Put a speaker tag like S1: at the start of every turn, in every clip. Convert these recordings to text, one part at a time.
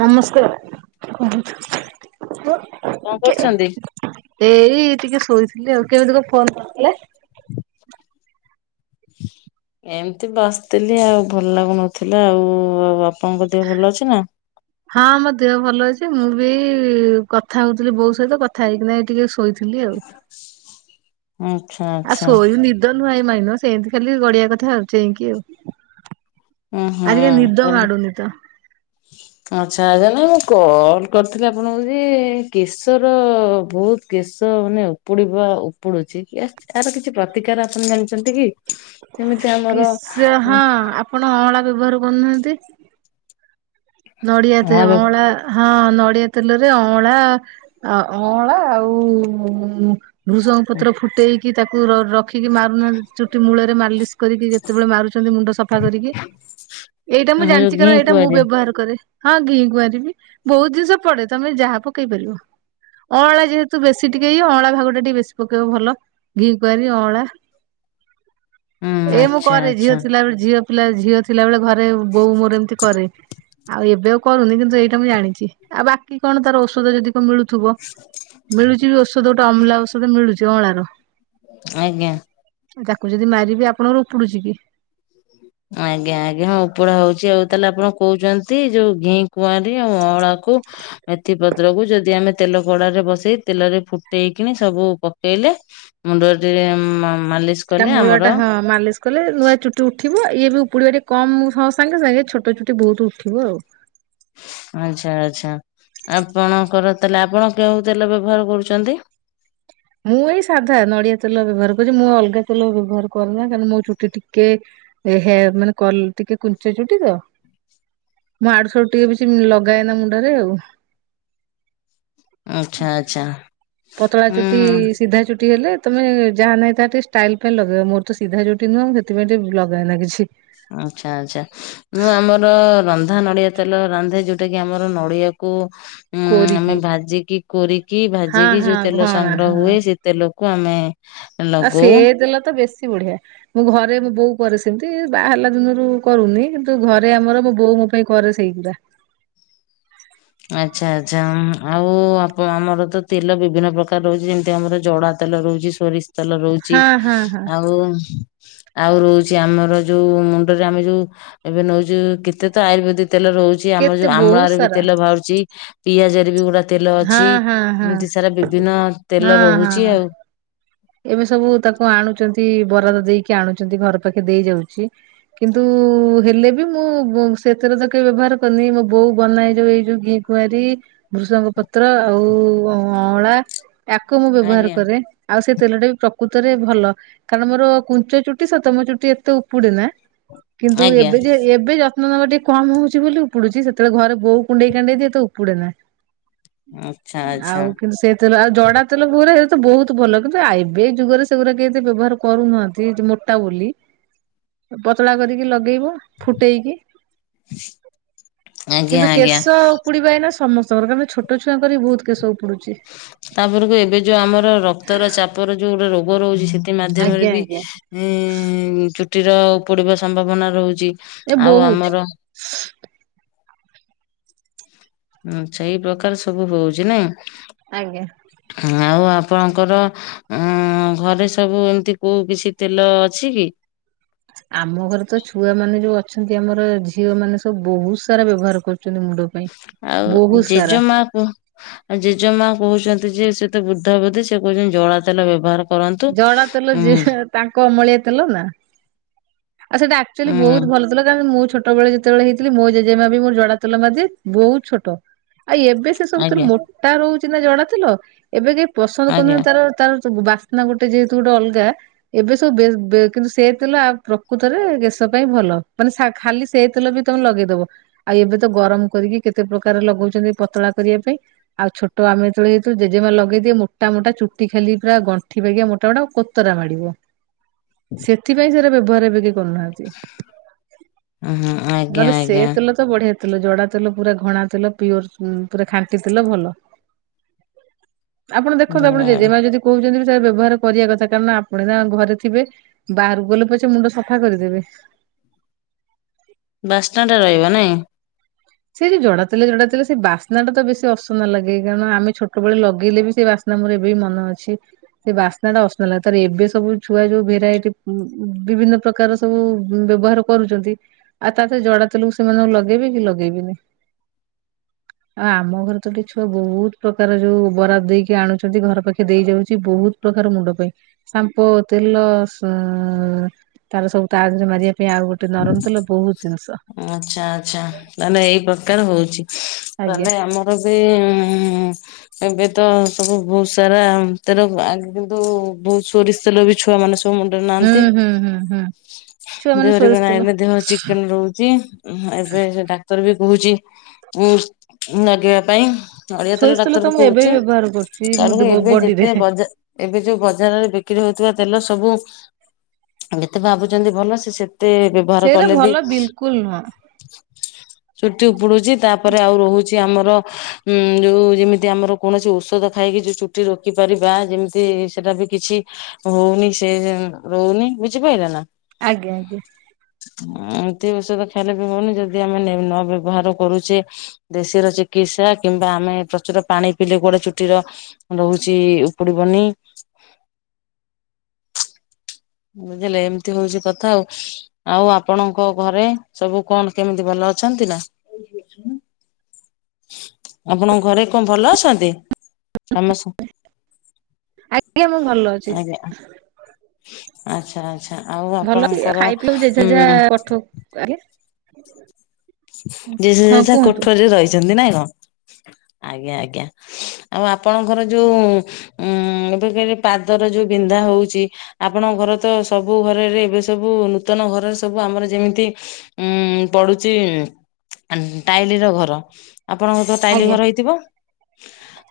S1: ନମସ୍କାର। [unintelligible]
S2: କଣ
S1: କେ
S2: କରୁଛନ୍ତି?
S1: ଏଇ ଟିକେ ଶୋଇଥିଲି ଆଉ କେମିତି କ ଫୋନ କରିଥିଲେ? [inaudible]
S2: ଏମିତି ବସିଥିଲି ଆଉ ଭଲ ଲାଗୁନଥିଲା ଆଉ। ଆପଣଙ୍କ ଦେହ ଭଲ ଅଛି ନା?
S1: ହଁ ମୋ ଦେହ ଭଲ ଅଛି। ଏ ମୁଁ ବି କଥା ହଉଥିଲି ବୋଉ ସହିତ କଥା ହେଇକିନାହିକି ଟିକେ ଶୋଇଥିଲି ଆଉ।
S2: ଆଚ୍ଛା
S1: ଆ
S2: ଆଚ୍ଛା
S1: ଶୋଇନି ନିଦ ନୁହଁ ମ ସେମିତି ଖାଲି ଗଡିଆ କଥା ଚେଇଁ କି ଆଉ।
S2: ହଁ
S1: ଆଜିକା
S2: ହଁ
S1: ନିଦ
S2: ତାଲେ
S1: ମାଡୁନି ତ
S2: ଆ ଆଚ୍ଛା ଆଛା ନା କଲ କରିଥିଲା ଆପଣଙ୍କୁ ଯେ କେଶର ବହୁତ କେଶ ମାନେ ଉପୁଡିବ ଉପୁଡୁଚି, ଆର କିଛି ପ୍ରତିକାର ଆପଣ ଜାଣିଚନ୍ତି କି? ଯେମିତି ଆମର
S1: କେଶ ହଁ ଆପଣ ଅଁଳା ବ୍ୟବହାର କରୁନାହାନ୍ତି। ନଡ଼ିଆ ତେ
S2: ଧଳା
S1: ଅଁଳା ହଁ ନ ଡିଆ ତେଲରେ ଅଁଳା ଅଁଳା ଆଉ ଭୃସଙ୍ଗ ପତ୍ର ଫୁଟେଇକି ତାକୁ ରଖିକି ମାରୁନାହାନ୍ତି ଚୁଟି ମୂଳରେ ମାଲିଶ କରିକି ଯେତେବେଳେ ମାରୁଚନ୍ତି ମୁଣ୍ଡ ସଫା କରିକି ଏଇଟା ମୁଁ
S2: ଧଳା ଯୋଉ
S1: ଜାଣିଚି
S2: ଘି
S1: କାରଣ ଏଇଟା ମୁଁ
S2: କୁଆଁରିଆ
S1: ବ୍ୟବହାର ଏ ହଁ ଘି କୁଆଁରି ବି ବହୁତ ଜିନିଷ ପଡେ ତମେ ଯାହା ପକେଇ ପାରିବ। ଅଁଳା ଯେହେତୁ ବେଶୀ ଟିକେ ଇଏ ଅଁଳା ଭାଗ ଟା ଟିକେ ବେଶୀ ପକେଇବ ଭଲ ଘି କୁଆର ଅଁଳା।
S2: ହୁଁ
S1: ଏ ମୁଁ
S2: ଆଚ୍ଛା
S1: କରେ ଝିଅ
S2: ଆଚ୍ଛା
S1: ଥିଲାବେଳେ ଝିଅ ପିଲା ଝିଅ ଥିଲା ବେଳେ ଘରେ ବୋଉ ମୋର ଏମିତି କରେ। ଆଉ ଏବେ ଆଉ କରୁନି କିନ୍ତୁ ଏଇଟା ମୁଁ ଜାଣିଚି ଆଉ ବାକି କଣ ତାର ଔଷଧ ଯଦି କଣ ମିଳୁଥିବ ମିଳୁଚି ବି ଔଷଧ ଗୋଟେ ଅମ୍ଲା ଔଷଧ ମିଳୁଚି ଅଁଳାର।
S2: ଆଜ୍ଞା।
S1: ତାକୁ ଯଦି ମାରିବେ, ଆପଣଙ୍କର ଉପୁଡୁଚି କି?
S2: ଆଜ୍ଞା ଆଜ୍ଞା ହଁ ଉପୁଡା ହଉଚି ଆଉ ତାହେଲେ ଆପଣ କହୁଚନ୍ତି ଯୋଉ ଘି କୁଆଁରୀ ଆଉ ଅଁଳାକୁ ମେଥି ପତ୍ରକୁୁ ଯଦି ଆମେ ତେଲ କଡାରେ ବସେଇ ତେଲରେ ଫୁଟେଇକିନା ସବୁ ପକେଇଲେ ମୁଣ୍ଡଟିରେ ମା
S1: ତା ମୂଳ ଟା ହଁ ମାଲିସ କଲେ ନୂଆ ଚୁଟି ଉଠ ଠିବ ଇଏ ବି ଉପୁଡିବା ଟିକେ କମ ସାଙ୍ଗେ ସାଙ୍ଗେ ଛୋଟ ଚୁଟି ବହୁତ ଉଠିବ ଆଉ।
S2: ଆଚ୍ଛା ଆଚ୍ଛା ଆପଣଙ୍କର ତାହେଲେ ଆପଣ କେଉ ତେଲ ବ୍ୟବହାର କରୁଚନ୍ତି?
S1: [inaudible] ମୁଁ ଏଇ ସାଧା ନଡ଼ିଆ ତେଲ ବ୍ୟବହାର କରୁଛି ମୁଁ ଅଲଗା ତେଲ ବ୍ୟବହାର କରୁନା କାରଣ ମୋ ଚୁଟି ଟିକେ ଏ ହେ ମାନେ କଲ ଟିକେ କୁଞ୍ଚ ଚୁଟି ତ। ମୁଁ ଆଡୁ ସିଆଡୁ ଟିକେ ବେଶୀ ଲଗାଏନା ମୁଣ୍ଡରେ ଆଉ।
S2: ଆଚ୍ଛା ଆଚ୍ଛା।
S1: ପତଳା ଚୁଟି
S2: ହୁଁ।
S1: ସିଧା ଚୁଟି ହେଲେ ତମେ ଯାହା ନାହିଁ ତା ଟକେ ତମେ ଷ୍ଟାଇଲ ଫାଇଲ ଲଗେଇବା ମୋର ତ ସିଧା ଚୁଟି ନୁହଁ ସେଥିପାଇଁ ଟିକେ ଲଗା ଏନା କିଛି।
S2: ଆଚ୍ଛା ଆଚ୍ଛା ମୁଁ ଆମର ରନ୍ଧା ନଡିଆ ତେଲ ରାନ୍ଧେ ଯୋଉଟା କି ଆମର ନଡିଆକୁ ଉଁ,
S1: କୋରିକି
S2: ଆମେ ଭାଜିକି, କୋରିକି
S1: ହଁ
S2: ଭାଜିକି
S1: ହଁ
S2: ଯୋଉ ତେଲ
S1: ଘଣା ହଁ
S2: ସଂଗ୍ରହ ହୁଏ ସେ ତେଲକୁ କୁ ଆମେ
S1: ଆଉ ସେ
S2: ଲଗଉ
S1: ଦେଲା ତ ବେଶୀ ବଢିଆ ମୁଁ ଘରେ ମୋ ବୋଉ କରେ ସେମିତି, ବାହାହେଲା ଦିନରୁ କରୁନି କିନ୍ତୁ ଘରେ ଆମର ମୋ ବୋଉ ମୋ ପାଇଁ କରେ ସେଇ ଗୁରା।
S2: ଆଚ୍ଛା ଆଚ୍ଛା ଉଁ ଆଉ ଆମର ତ ତେଲ ବିଭିନ୍ନ ପ୍ରକାର ରହୁଛି, ଯେମିତି ଆମର ଜଡା ତେଲ ରହୁଛି ସୋରିଷ ତେଲ ରହୁଛି
S1: ହଁ ହଁ ହଁ
S2: ଆଉ ଆଉ ରହୁଛି ଆମର ଯୋଉ ମୁଣ୍ଡରେ ଆମେ ଯୋଉ ଏବେ ନଉଛୁ, କେତେ ତ ଆୟୁର୍ବେଦିକ ତେଲ ରହୁଛି, ଆମର
S1: କେତେ
S2: ଯୋଉ
S1: ବହୁତ
S2: ଆମ୍ଳାରେ ବି
S1: ସାରା
S2: ତେଲ ବାହାରୁଛି ପିଆଜରେ ବି ଗୁଡା ତେଲ
S1: ହଁ
S2: ଅଛି
S1: ହଁ ହଁ
S2: ଏମିତି ସାରା ବିଭିନ୍ନ
S1: ହଁ
S2: ତେଲ
S1: ହଁ
S2: ରହୁଛି ଆଉ।
S1: ଏବେ ସବୁ ତାକୁ ଆଣୁଛନ୍ତି, ବରାଦ ଦେଇକି ଆଣୁ ଆଣୁଛନ୍ତି ଘର ପାଖେ ଦେଇ ଯାଉଛି, କିନ୍ତୁ ହେଲେ ବି ମୁଁ ସେଥିର ତ କେବେ ବ୍ୟବହାର କରି ମୋ ବୋଉ ବନାଏ ଯୋଉ ଏଇ ଯୋଉ ଘି କୁଆଁରୀ, ଭୃଷଙ୍ଗ ପତ୍ର ଆଉ ଅଁଳା ତାକୁ ମୁଁ ବ୍ୟବହାର
S2: ଆଜ୍ଞା
S1: କରେ, ଆଉ ସେ ତେଲଟା ବି ପ୍ର ପ୍ରକୃତରେ ଭଲ, କାରଣ ମୋର କୁଞ୍ଚ ଚୁଟି ସେତ ମୋ ଚୁଟି ଏତେ ଉପୁଡେନା। କିନ୍ତୁ
S2: ଆଜ୍ଞା
S1: ଏବେ ଯେ ଏବେ ଯ [unintelligible] ଟିକେ କମ ହଉଛି ବୋଲି ଉପୁଡୁଛି ସେତେବେଳେ ଘରେ ବୋଉ କୁଣ୍ଡେଇ କାଣ୍ଡେଇ ଦିଏ ତ ଉପୁଡ଼େ ନା।
S2: ଆଚ୍ଛା ଆଚ୍ଛା
S1: ଆଉ କିନ୍ତୁ ସେ ତେଲ ଆଉ ଜଡା ତେଲ ପୋରା ତ ବହୁତ ଭଲ କିନ୍ତୁ ଆବେ ଯୁଗରେ ସେଗୁରା କିଏ ଏତେ ବ୍ୟବହାର କରୁ ନାହାନ୍ତି ଯ ମୋଟା ବୋଲି। ପତଳା କରିକି ଲଗେଇବ ଫୁଟେଇକି।
S2: ଆଜ୍ଞା
S1: କିନ୍ତୁ
S2: ଆଜ୍ଞା
S1: କେଶ ଉପୁଡିିବା ଏଇନା ସମସ୍ତ ସରକାର ଛୋଟ ଛୁଆଙ୍କ ବି ବହୁତ କେଶ ଉ
S2: ତାପରକୁ ଏବେ ଯୋଉ ଆମର ରକ୍ତର ଚାପର ଯୋଉ ଗୋଟେ ରୋଗ ରହୁଛି ସେ ମାଧ୍ୟମରେ
S1: ଆଜ୍ଞା
S2: ବି
S1: ଆଜ୍ଞା।
S2: ଇଁ ଚୁଟିର ଉପୁଡିଡିବା ସମ୍ଭାବନା ରହୁଛି।
S1: ଏ
S2: ଆଉ
S1: ବହୁତ।
S2: ଆମର ହଁ ଆଚ୍ଛା ଏଇ ପ୍ରକାର ସବୁ ହଉଛି ନାଇଁ।
S1: ଆଜ୍ଞା।
S2: ଆଉ ଆପଣଙ୍କର ଉଁ ଘରେ ସବୁ ଏମିତି କୋଉ କିଛି ତେଲ ଅଛି କି?
S1: [inaudible] ଆମ ଘରେ ତ ଛୁଆ ମାନେ ଯୋଉ ଅଛନ୍ତି ଆମର ଝିଅ ମାନେ ସବୁ ବହୁତ ସାରା ବ୍ୟବହାର କରୁ।
S2: ଆଉ ଜେଜେମାକୁ ଆଉ ଜେଜେମା କହୁଛନ୍ତି ଯିଏ ସେତେ ବୃଦ୍ଧବୃଧି ସେ କହୁଛନ୍ତି ଜଳା ତେଲ ବ୍ୟବହାର କରନ୍ତୁ।
S1: ଜଡା ତେଲ
S2: ହୁଁ
S1: ଯିଏ ତାଙ୍କ ଅମଳିଆ ତେଲ ନା। ଆଉ ସେଇଟା ଆକଚୁଆଲି
S2: ହୁଁ
S1: ବହୁତ ଭଲ ତେଲ [unintelligible] ମୁଁ ଛୋଟବେଳେ ଯେତେବେଳେ ହେଇଥିଲି ମୋ ଜେଜେମା ବି ମୋ ଜଡା ତେଲ ମାରିଦିଏ ବହୁତ ଛୋଟ ଆଉ ଏବେ ସେ ସବୁଥିର
S2: ଆଜ୍ଞା
S1: ମୋଟା ରହୁଛି ନା ଜଡା ଡେଲ ଏବେ କେହି ପସନ୍ଦ
S2: ଆଜ୍ଞା
S1: କରୁନନ୍ତି ତାର ତାର ନା ଗୋଟେ ଯେହେତୁ ଗୋଟେ ଅଲଗା ଏବେ ସବୁ ବେ-ବେ କିନ୍ତୁ ସେ ତେଲ ଆ ପ୍ରକୃତରେ କେଶ ପାଇଁ ଭଲ। ଭଲ ମାନେ ସା ଖାଲି ସେ ତେଲ ବି ତମେ ଲଗେଇଦବ ଆଉ ଏବେ ତ ଗରମ କରିକି କେତେ ପ୍ରକାର ଲଗଉଛନ୍ତି। ପ ପତଳା କରିବା ପାଇଁ ଆଉ ଛୋଟ ଆମେ ଯେତଳେ ହେଇଥିଲୁ ଜେଜେମା ଲଗେଇଦିଏ ମୋଟା ମୋଟା ଚୁଟି ଖାଲି ପୁରା ଗଣ୍ ଏଠି ପରିକା ମୋଟାମୋଟା କୋତରା ମାଡିବ ସେଥିପାଇଁ ସେରା ବ୍ୟବହାର ଏବେ କି? କରୁନାହାନ୍ତି
S2: ହୁଁ ଆଜ୍ଞା
S1: ନହେଲେ ସେ
S2: ଆଜ୍ଞା।
S1: ତେଲ ତ ବଢିଆ! ତେଲ ଜଡା ତେଲ ପୁରା ଘଣା ତେଲ ପିଓର ଉଁ ପୁରା ଖାଣ୍ଟି ତେଲ ଭଲ। ଆପଣ ଦେଖନ୍ତୁ ଆପଣ ଜେଜେମା ଯଦି କହୁଛନ୍ତି ବ୍ୟବହାର କରିବା କଥା କାରଣ ଆପଣ ନା ଘରେ ଥିବେ ବାହାରକୁ ଗଲେ ପଛେ ମୁଣ୍ଡ ସଫା କରିଦେବେ। ହ [inaudible]
S2: ବାସ୍ନା ଟା ରହିବ ନାଇଁ।
S1: ସେ ଯଉ ଜଡା ତେଲ ଜଡା ତେଲ ସେ ବାସ୍ନା ଟା ତ ବେଶୀ ଅସନା ଲାଗେ କାରଣ ଆମେ ଛୋଟ ବେଳେ ଲଗେଇଲେ ବି ସେ ବା ନାଁ ମୋର ଏବେ ବି ମନ ଅଛି। ସେ ବାସ୍ନା ଟା ଅସନା ଲାଗେ ତାପରେ ଏବେ ସବୁ ଛୁଆ ଯୋଉ ଭେରାଇଟି ମ ବିଭିନ୍ନ ପ୍ରକାର ସବୁ ବ୍ୟବହାର କରୁଛନ୍ତି ଆଉ ତା ଜଡା ତେଲକୁ ସେମାନେ ଲଗେଇବେି କି? ଲଗେଇବେନି। [unintelligible] ଆଉ ଆମ ଘରେ ତ ଗୋଟେ ଛୁଆ ବହୁତ ପ୍ରକାର ଯୋଉ ବରାଦ ଦେଇକି ଆଣୁଛନ୍ତି ଘର ପାଖେ ଦେଇ ଯାଉଛି ବହୁତ ପ୍ରକାର ମୁଣ୍ଡ ପାଇଁ ସାମ୍ପ ତେଲ ସ ତାର ସବୁ ତା ଦେହରେ ମାରିବା ପାଇଁ ଆଉ ଗୋଟେ ନରମ ତେଲ ବହୁତ ଜିନିଷ
S2: କାର ହଉଛି
S1: ଆଜ୍ଞା
S2: ଆମେ ଆମର ବି ଇ ଏବେ ତ ସବୁ ବହୁତ ସାରା ତେଲ ଆଗେ କିନ୍ତୁ ବହୁତ ସୋରିଷ ତେଲ ବି ଛୁଆ ମାନେ ସବୁ ମୁଣ୍ଡରେ
S1: ହୁଁ
S2: ନାହାନ୍ତି
S1: ହୁଁ ହୁଁ ହୁଁ। ଛୁଆ ମାନେ
S2: ଦେହରେ ବି
S1: ସୋରିଷ ତେଲ
S2: ନାହିଁ ଦେହରେ ଚିକେନ ରହୁଛି ଏବେ ଡାକ୍ତର ବି କହୁଛି ଉ ଲଗେଇବା ପାଇଁ? ନଡିଆ ତେଲ
S1: ସୋରିଷ
S2: ଡାକ୍ତର
S1: ତ
S2: ବି
S1: ମୁଁ ଏବେ
S2: କହୁଛି
S1: ବ୍ୟବହାର କରୁଛି
S2: ତା ପରେ
S1: ମୁଁ
S2: ଏବେ
S1: ବଡିରେ
S2: ଯେତେ ବଜା ଏବେ ଯୋଉ ବଜାରରେ ବିକ୍ରି ହଉଛି ତେଲ ସବୁ ଯେତେ ଭାବୁଛନ୍ତି ଭଲ ସେ ସେ ତେ ବ୍ୟବହାର
S1: ସେଇଟା
S2: କଲେ ବି?
S1: ଭଲ ବିଲକୁଲ ନୁହଁ
S2: ଚୁଟି ଉପୁଡୁଛି ତାପରେ ଆଉ ରହୁଛି ଆମର ହୁଁ ଯୋଉ ଯେମିତି ଆମର କୌଣସି ଔଷଧ ଖାଇକି ଯୁ ଚୁଟି ରୋକି ପାରିବା ଯେମିତି ସେଇଟା ବି କିଛି ହଉନି ସେ ଯେ ରହୁନି ବୁଝିପାରିଲେ ନା?
S1: ଆଜ୍ଞା ଆଜ୍ଞା।
S2: ଏମିତି ଔଷଧ ଖାଇଲେ ବି ହଉନି ଯଦି ଆମେ ନ ବ୍ୟବହାର କରୁଛେ ଦେଶୀର ଚିକି ଚିକିତ୍ସା କିମ୍ବା ଆମେ ପ୍ରଚୁର ପାଣି ପିଇଲେ କୁଆଡେ ଚୁଟିର ରହୁଛି ଉପୁଡିବନି
S1: ଆ
S2: କି
S1: [inaudible]
S2: ବୁଝିଲେ ଏମିତି ହଉଛି କଥା ଆଉ ଆଉ ଆପଣଙ୍କ ଘରେ ସବୁ କଣ କେମିତି ଭଲ ଅଛନ୍ତି ନା? ଆପଣଙ୍କ ଘରେ କଣ ଭଲ ଅଛନ୍ତି? ରାମସ
S1: ଆଜ୍ଞା ମୁଁ ଭଲ ଅଛି
S2: ଆଜ୍ଞା। ଆଚ୍ଛା ଆଚ୍ଛା ଆଉ
S1: ଭଲ ଅଛି
S2: ଆପଣଙ୍କର
S1: ଖାଇ ପିଇକୁ ଜେଝା
S2: ଉଁ
S1: ଯାହା ପଠ ଆଜ୍ଞା
S2: ଯିଏ ଯେଝା ଯେଝା କୋଠରିରେ ରହିଛନ୍ତି ନାଁ କଣ?
S1: ହ [inaudible]
S2: ଆଜ୍ଞା ଆଜ୍ଞା। ଆଉ ଆପଣଙ୍କର ଯୋଉ ଉଁ ଏବେ ଫେରେ ପାଦର ଯୋଉ ବିନ୍ଧା ହଉଛି ଆପଣ ଆମ ଘର ତ ସବୁ ଘରରେ ଏବେ ସବୁ ନୂତନ ଘରରେ ସବୁ ଆମର ଯେମିତି ଉ ପଡୁଛି ଆମ୍ ଟାଇଲିର ଘର, ଆପଣଙ୍କ ତ ଟାଇଲି
S1: ଆଜ୍ଞା
S2: ଘର ହେଇଥିବ?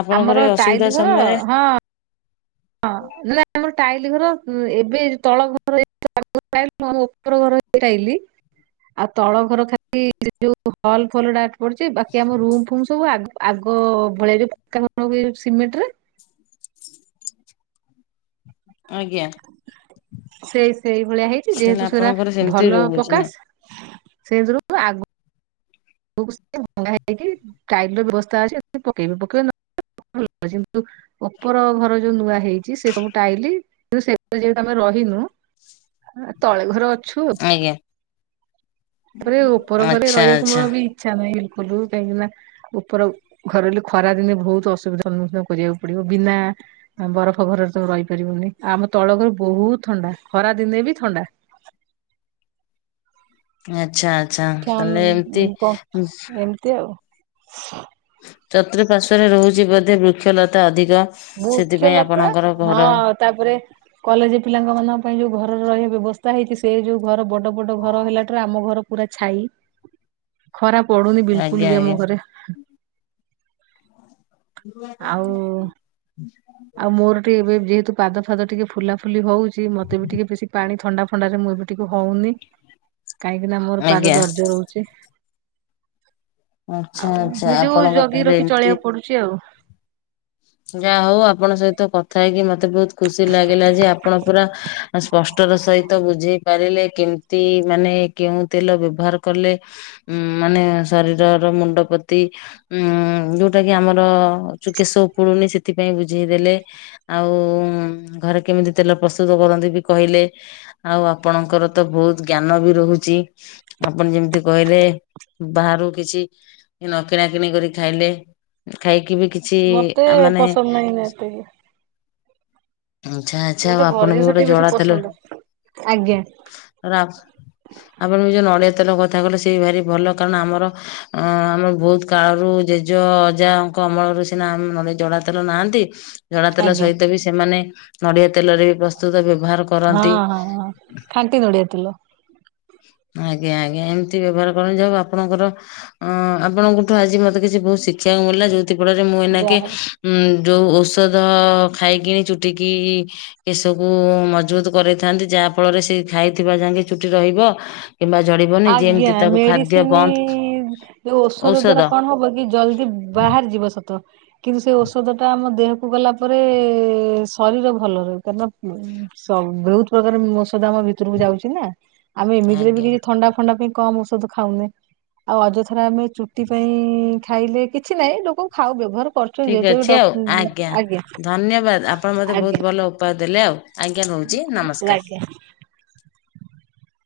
S2: ଆପଣଙ୍କର
S1: ଆମର
S2: ଏ ଅସୁବିଧା
S1: ଟାଇଲି ଘର
S2: ସମୟରେ
S1: ହଁ। ହଁ, ନାଇ ଆମର ଟାଇଲି ଘର ମ ଏବେ ତଳ ଘର [unintelligible] ଟାଇଲ [unintelligible] ଆମ ର ଉପର ଘର ହେଇଛି ଟାଇଲି। ଆଉ ତଳ ଘର ଖାଲି ଯୋଉ ହଲ ଫଲ ଗୁଡା ପଡିଛି ବାକି ଆମ ରୁମ ଫୁମ ସବୁ ଆଗ ଆଗ ଆଗ ଭଳି କଣ ଯୋଉ ସିମେଣ୍ଟରେ।
S2: ଆଜ୍ଞା।
S1: ସେଇ ସେଇ ଭଳିଆ ହେଇଛି
S2: ତାହେଲେ
S1: ଯେହେତୁ ସେଇରା
S2: ଆପଣଙ୍କର ସେମିତି
S1: ଭଲ
S2: ରହୁଛି ନା
S1: ପକାଶ ସେଥିରୁ ଆଗ [unintelligible] ଭଙ୍ଗା ହେଇକି ଟାଇଲ ବ୍ୟବସ୍ଥା ଅଛି ପକେଇବେ ପକେଇବେ ନ କିନ୍ତୁ ଉପର ଘର ଯୋଉ ନୂଆ ହେଇଛି ସେ ସବୁ ଟାଇଲି କିନ୍ତୁ [unintelligible] ରହି ରହି ଏ ତଳେ ଘର ଅ ଛୁ,
S2: ଆଜ୍ଞା
S1: ପରେ ଉପର ଘରେ
S2: ଆଚ୍ଛା
S1: ରହିବାକୁ
S2: ଆଚ୍ଛା
S1: ମୋର ବି ପାଇଁ ବିଲକୁଲୁ କାହିଁକି ନା ଉପର ଘରେ ଖରା ଦିନେ ବହୁତ ଅସୁବିଧା ସମ୍ମୁଖୀନ କରିବାକୁ ପଡିବ ବି ନା ବରଫ ଘରରେ ତମେ ରହିପାରିବୁନି ଆମ ତଳ ଘରେ ବହୁତ ଥଣ୍ଡା ଖରା ଦିନେ ବି ଥଣ୍ଡା! [unintelligible]
S2: ଆଛା ଆଚ୍ଛା
S1: ଫ୍ୟାନ
S2: ତାହେଲେ ଏମୀତି
S1: ପଙ୍ଖା ଏମିତି [unintelligible]
S2: ଚତୁପାର୍ଶ୍ଵରେ ରହୁଛି ବୋଧେ ବୃକ୍ଷଲତା ଅଧିକ। ସେଥିପାଇଁ
S1: ବୃକ୍ଷଲତା,
S2: ଆପଣଙ୍କର ଘର
S1: ହଁ ତାପରେ କଲେଜ ପିଲାଙ୍କ ମାନଙ୍କ ପାଇଁ ଯୋଉ ଘରର ରହିବା ବ୍ୟବସ୍ଥା ହେଇଛି ସେ ଯୋଉ ଘର ବଡ ବଡ ଘର ହେଲା ଠାରୁ ଆମ ଘର ପୁରା ଛାଇ ଖରାପ ପଡୁନି
S2: ଆଜ୍ଞା
S1: ବିଲିକୁଲ ବି
S2: ଆଜ୍ଞା
S1: ଆମ ଘରେ ଆଉ
S2: [unintelligible]
S1: ଆଉ ମୋର ଟିକେ ଏବେ ଯେହେତୁ ପାଦ ଫାଦ ଟିକେ ଫୁଲା ଫୁଲି ହଉଛି ମତେ ବି ଟିକେ ବେଶୀ ପାଣି ଥଣ୍ଡା ଫଣ୍ଡାରେ ମୁ ମୁଁ ଏବେ ଟିକେ ହଉନି କାହିଁକି ନା ମୋର
S2: ଆଜ୍ଞା।
S1: ପାଦ ଦର୍ଜ ରହୁଛି।
S2: ଆଚ୍ଛା
S1: ଆଉ
S2: ଆଚ୍ଛା
S1: ନିଜକୁ
S2: ଆପଣଙ୍କ
S1: ଜଗି
S2: ତାହେଲେ
S1: ରଖି
S2: ଏମିତି
S1: ଚଳିଆକୁ ପଡୁଛି ଆଉ
S2: ଯାହା ହଉ ଆପଣଙ୍କ ସହିତ କଥା ହେଇକି ମତେ ବହୁତ ଖୁସି ଲାଗିଲା ଯେ ଆପଣ ପୁରା ସ୍ପଷ୍ଟ ର ସହିତ ବୁଝେଇ ପାରିଲେ କେମତି ମାନେ କେଉଁ ତେଲ ବ୍ୟବହାର କଲେ ଉ ମାନେ ଶରୀରର ମୁଣ୍ଡପ୍ରତି ଉ ଯୋଉଟା କି ଆମର ଚୁକେଶ ପ ପୁଡୁନି ସେଥିପାଇଁ ବୁଝେଇଦେଲେ ଆଉ ଘରେ କେମିତି ତେଲ ପ୍ରସ୍ତୁତ କରନ୍ତି ବି କହିଲେ ଟେ ଆଉ ଆପଣଙ୍କର ତ ବହୁତ ଜ୍ଞାନ ବି ରହୁଛି ଆପଣ ଯେମିତି କହିଲେ ବାହାରୁ କିଛି ନ କିଣା କିିଣି କରି ଖାଇଲେ ଖାଇକି ବି କିଛି
S1: ମତେ
S2: ଆ ମାନେ
S1: ପସନ୍ଦ ନାହିଁ ନା ଏତେ
S2: ଆଛା ଆଚ୍ଛା ଆଉ
S1: ମତେ ଘର
S2: ଆପଣ ବି
S1: ଜିନିଷ
S2: ଗୋଟେ
S1: ଟିକେ ବେଶୀ
S2: ଜଡାତେଲ
S1: ପସନ୍ଦ। ଆଜ୍ଞା
S2: ରାପ ସ ଆପଣ ବି ଯ ନଡ଼ିଆ ତେଲ କ ଥା କହିଲେ ସେ ଭାରି ଭଲ କାରଣ ଆମର ଆମ ବହୁତ କାଳରୁ ଜେଜ ଅଜା ଙ୍କ ଅମଳ ଆଗରୁ ସିନା ଆମ ଜଡା ତେଲ ନାହାନ୍ତି ଜଡା ତେଲ
S1: ଆଜ୍ଞା
S2: ସହିତ ବି ସେମାନେ ନଡିଆ ତେଲରେ ବି ପ୍ରସ୍ଥ ପ୍ରସ୍ତୁତ ବ୍ୟବହାର
S1: ହଁ
S2: କରନ୍ତି।
S1: ହଁ ହ [unintelligible]
S2: ଆଜ୍ଞା ଆଜ୍ଞା ଏମିତି ବ୍ୟବହାର କରା ଯାଉ ଆପଣଙ୍କର ଅ ଆପଣଙ୍କଠୁ ଆଜି ମତେ କିଛି ବହୁତ ଶିକ୍ଷା ମିଳିଲା ଯୋଉଥି ଫଳରେ ମୁଁ ଏଇନାକେ
S1: ଯାହା ହଉ।
S2: ଉ ଯଉ ଔଷଧ ଖାଇକିଣୀ ଚୁଟିକି କେଶକୁ ମଜବୁତ କରିଥାନ୍ତି ଯାହା ଫଳରେ ସେ ଖାଇଥିବା ଯାକେ ଚୁଟି ରହିବ କିମ୍ବା ଝଡିବନି
S1: ଆଜ୍ଞା
S2: ଯେମିତି ତାକୁ ଖାଦ୍ୟ
S1: ମେଡିସିନି
S2: ବନ୍ଦ
S1: ଏ ଓଷଦ
S2: ଔଷଧ
S1: ଦ୍ଵାରା କଣ ହବ କି ଜଲଦି ବାହ ହାରି ଯିବ ସତ କିନ୍ତୁ ସେ ଔଷଧ ଟା ଆମ ଦେହକୁ ଗଲା ପରେ ଶରୀର ଭଲ ରହିବନି କାରଣ ସ ବହୁତ ପ୍ରକାର ମୀଔଷଧ ଆମ ଭିତରକୁ ଯାଉଛି ନା ଆମେ ଏମିତିରେ ବି
S2: ଆଜ୍ଞା
S1: କିଛି ଥଣ୍ଡା ଫଣ୍ଡା ପାଇଁ କମ ଔଷଧ ଖାଉନେ ଆଉ ଅଯଥାରେ ଆମେ ଚୁଟି ପାଇଁ ଖାଇଲେ କିଛି ନାହିଁ ଲୋକ ଖାଉ ବ୍ୟବହାର କରୁଛନ୍ତି
S2: ଠିକ
S1: ଯେହେତୁ ଏବେ
S2: ଅଛି ଆଉ
S1: ଡକ୍-
S2: ଆଜ୍ଞା ଧନ୍ୟବାଦ ଆପଣ ମତେ
S1: ଆଜ୍ଞା
S2: ବହୁତ ଭଲ ଉପାୟ ଦେଲେ ଆଉ ଆଜ୍ଞା ରହୁଛି। ନମସ୍କାର।
S1: ଆଜ୍ଞା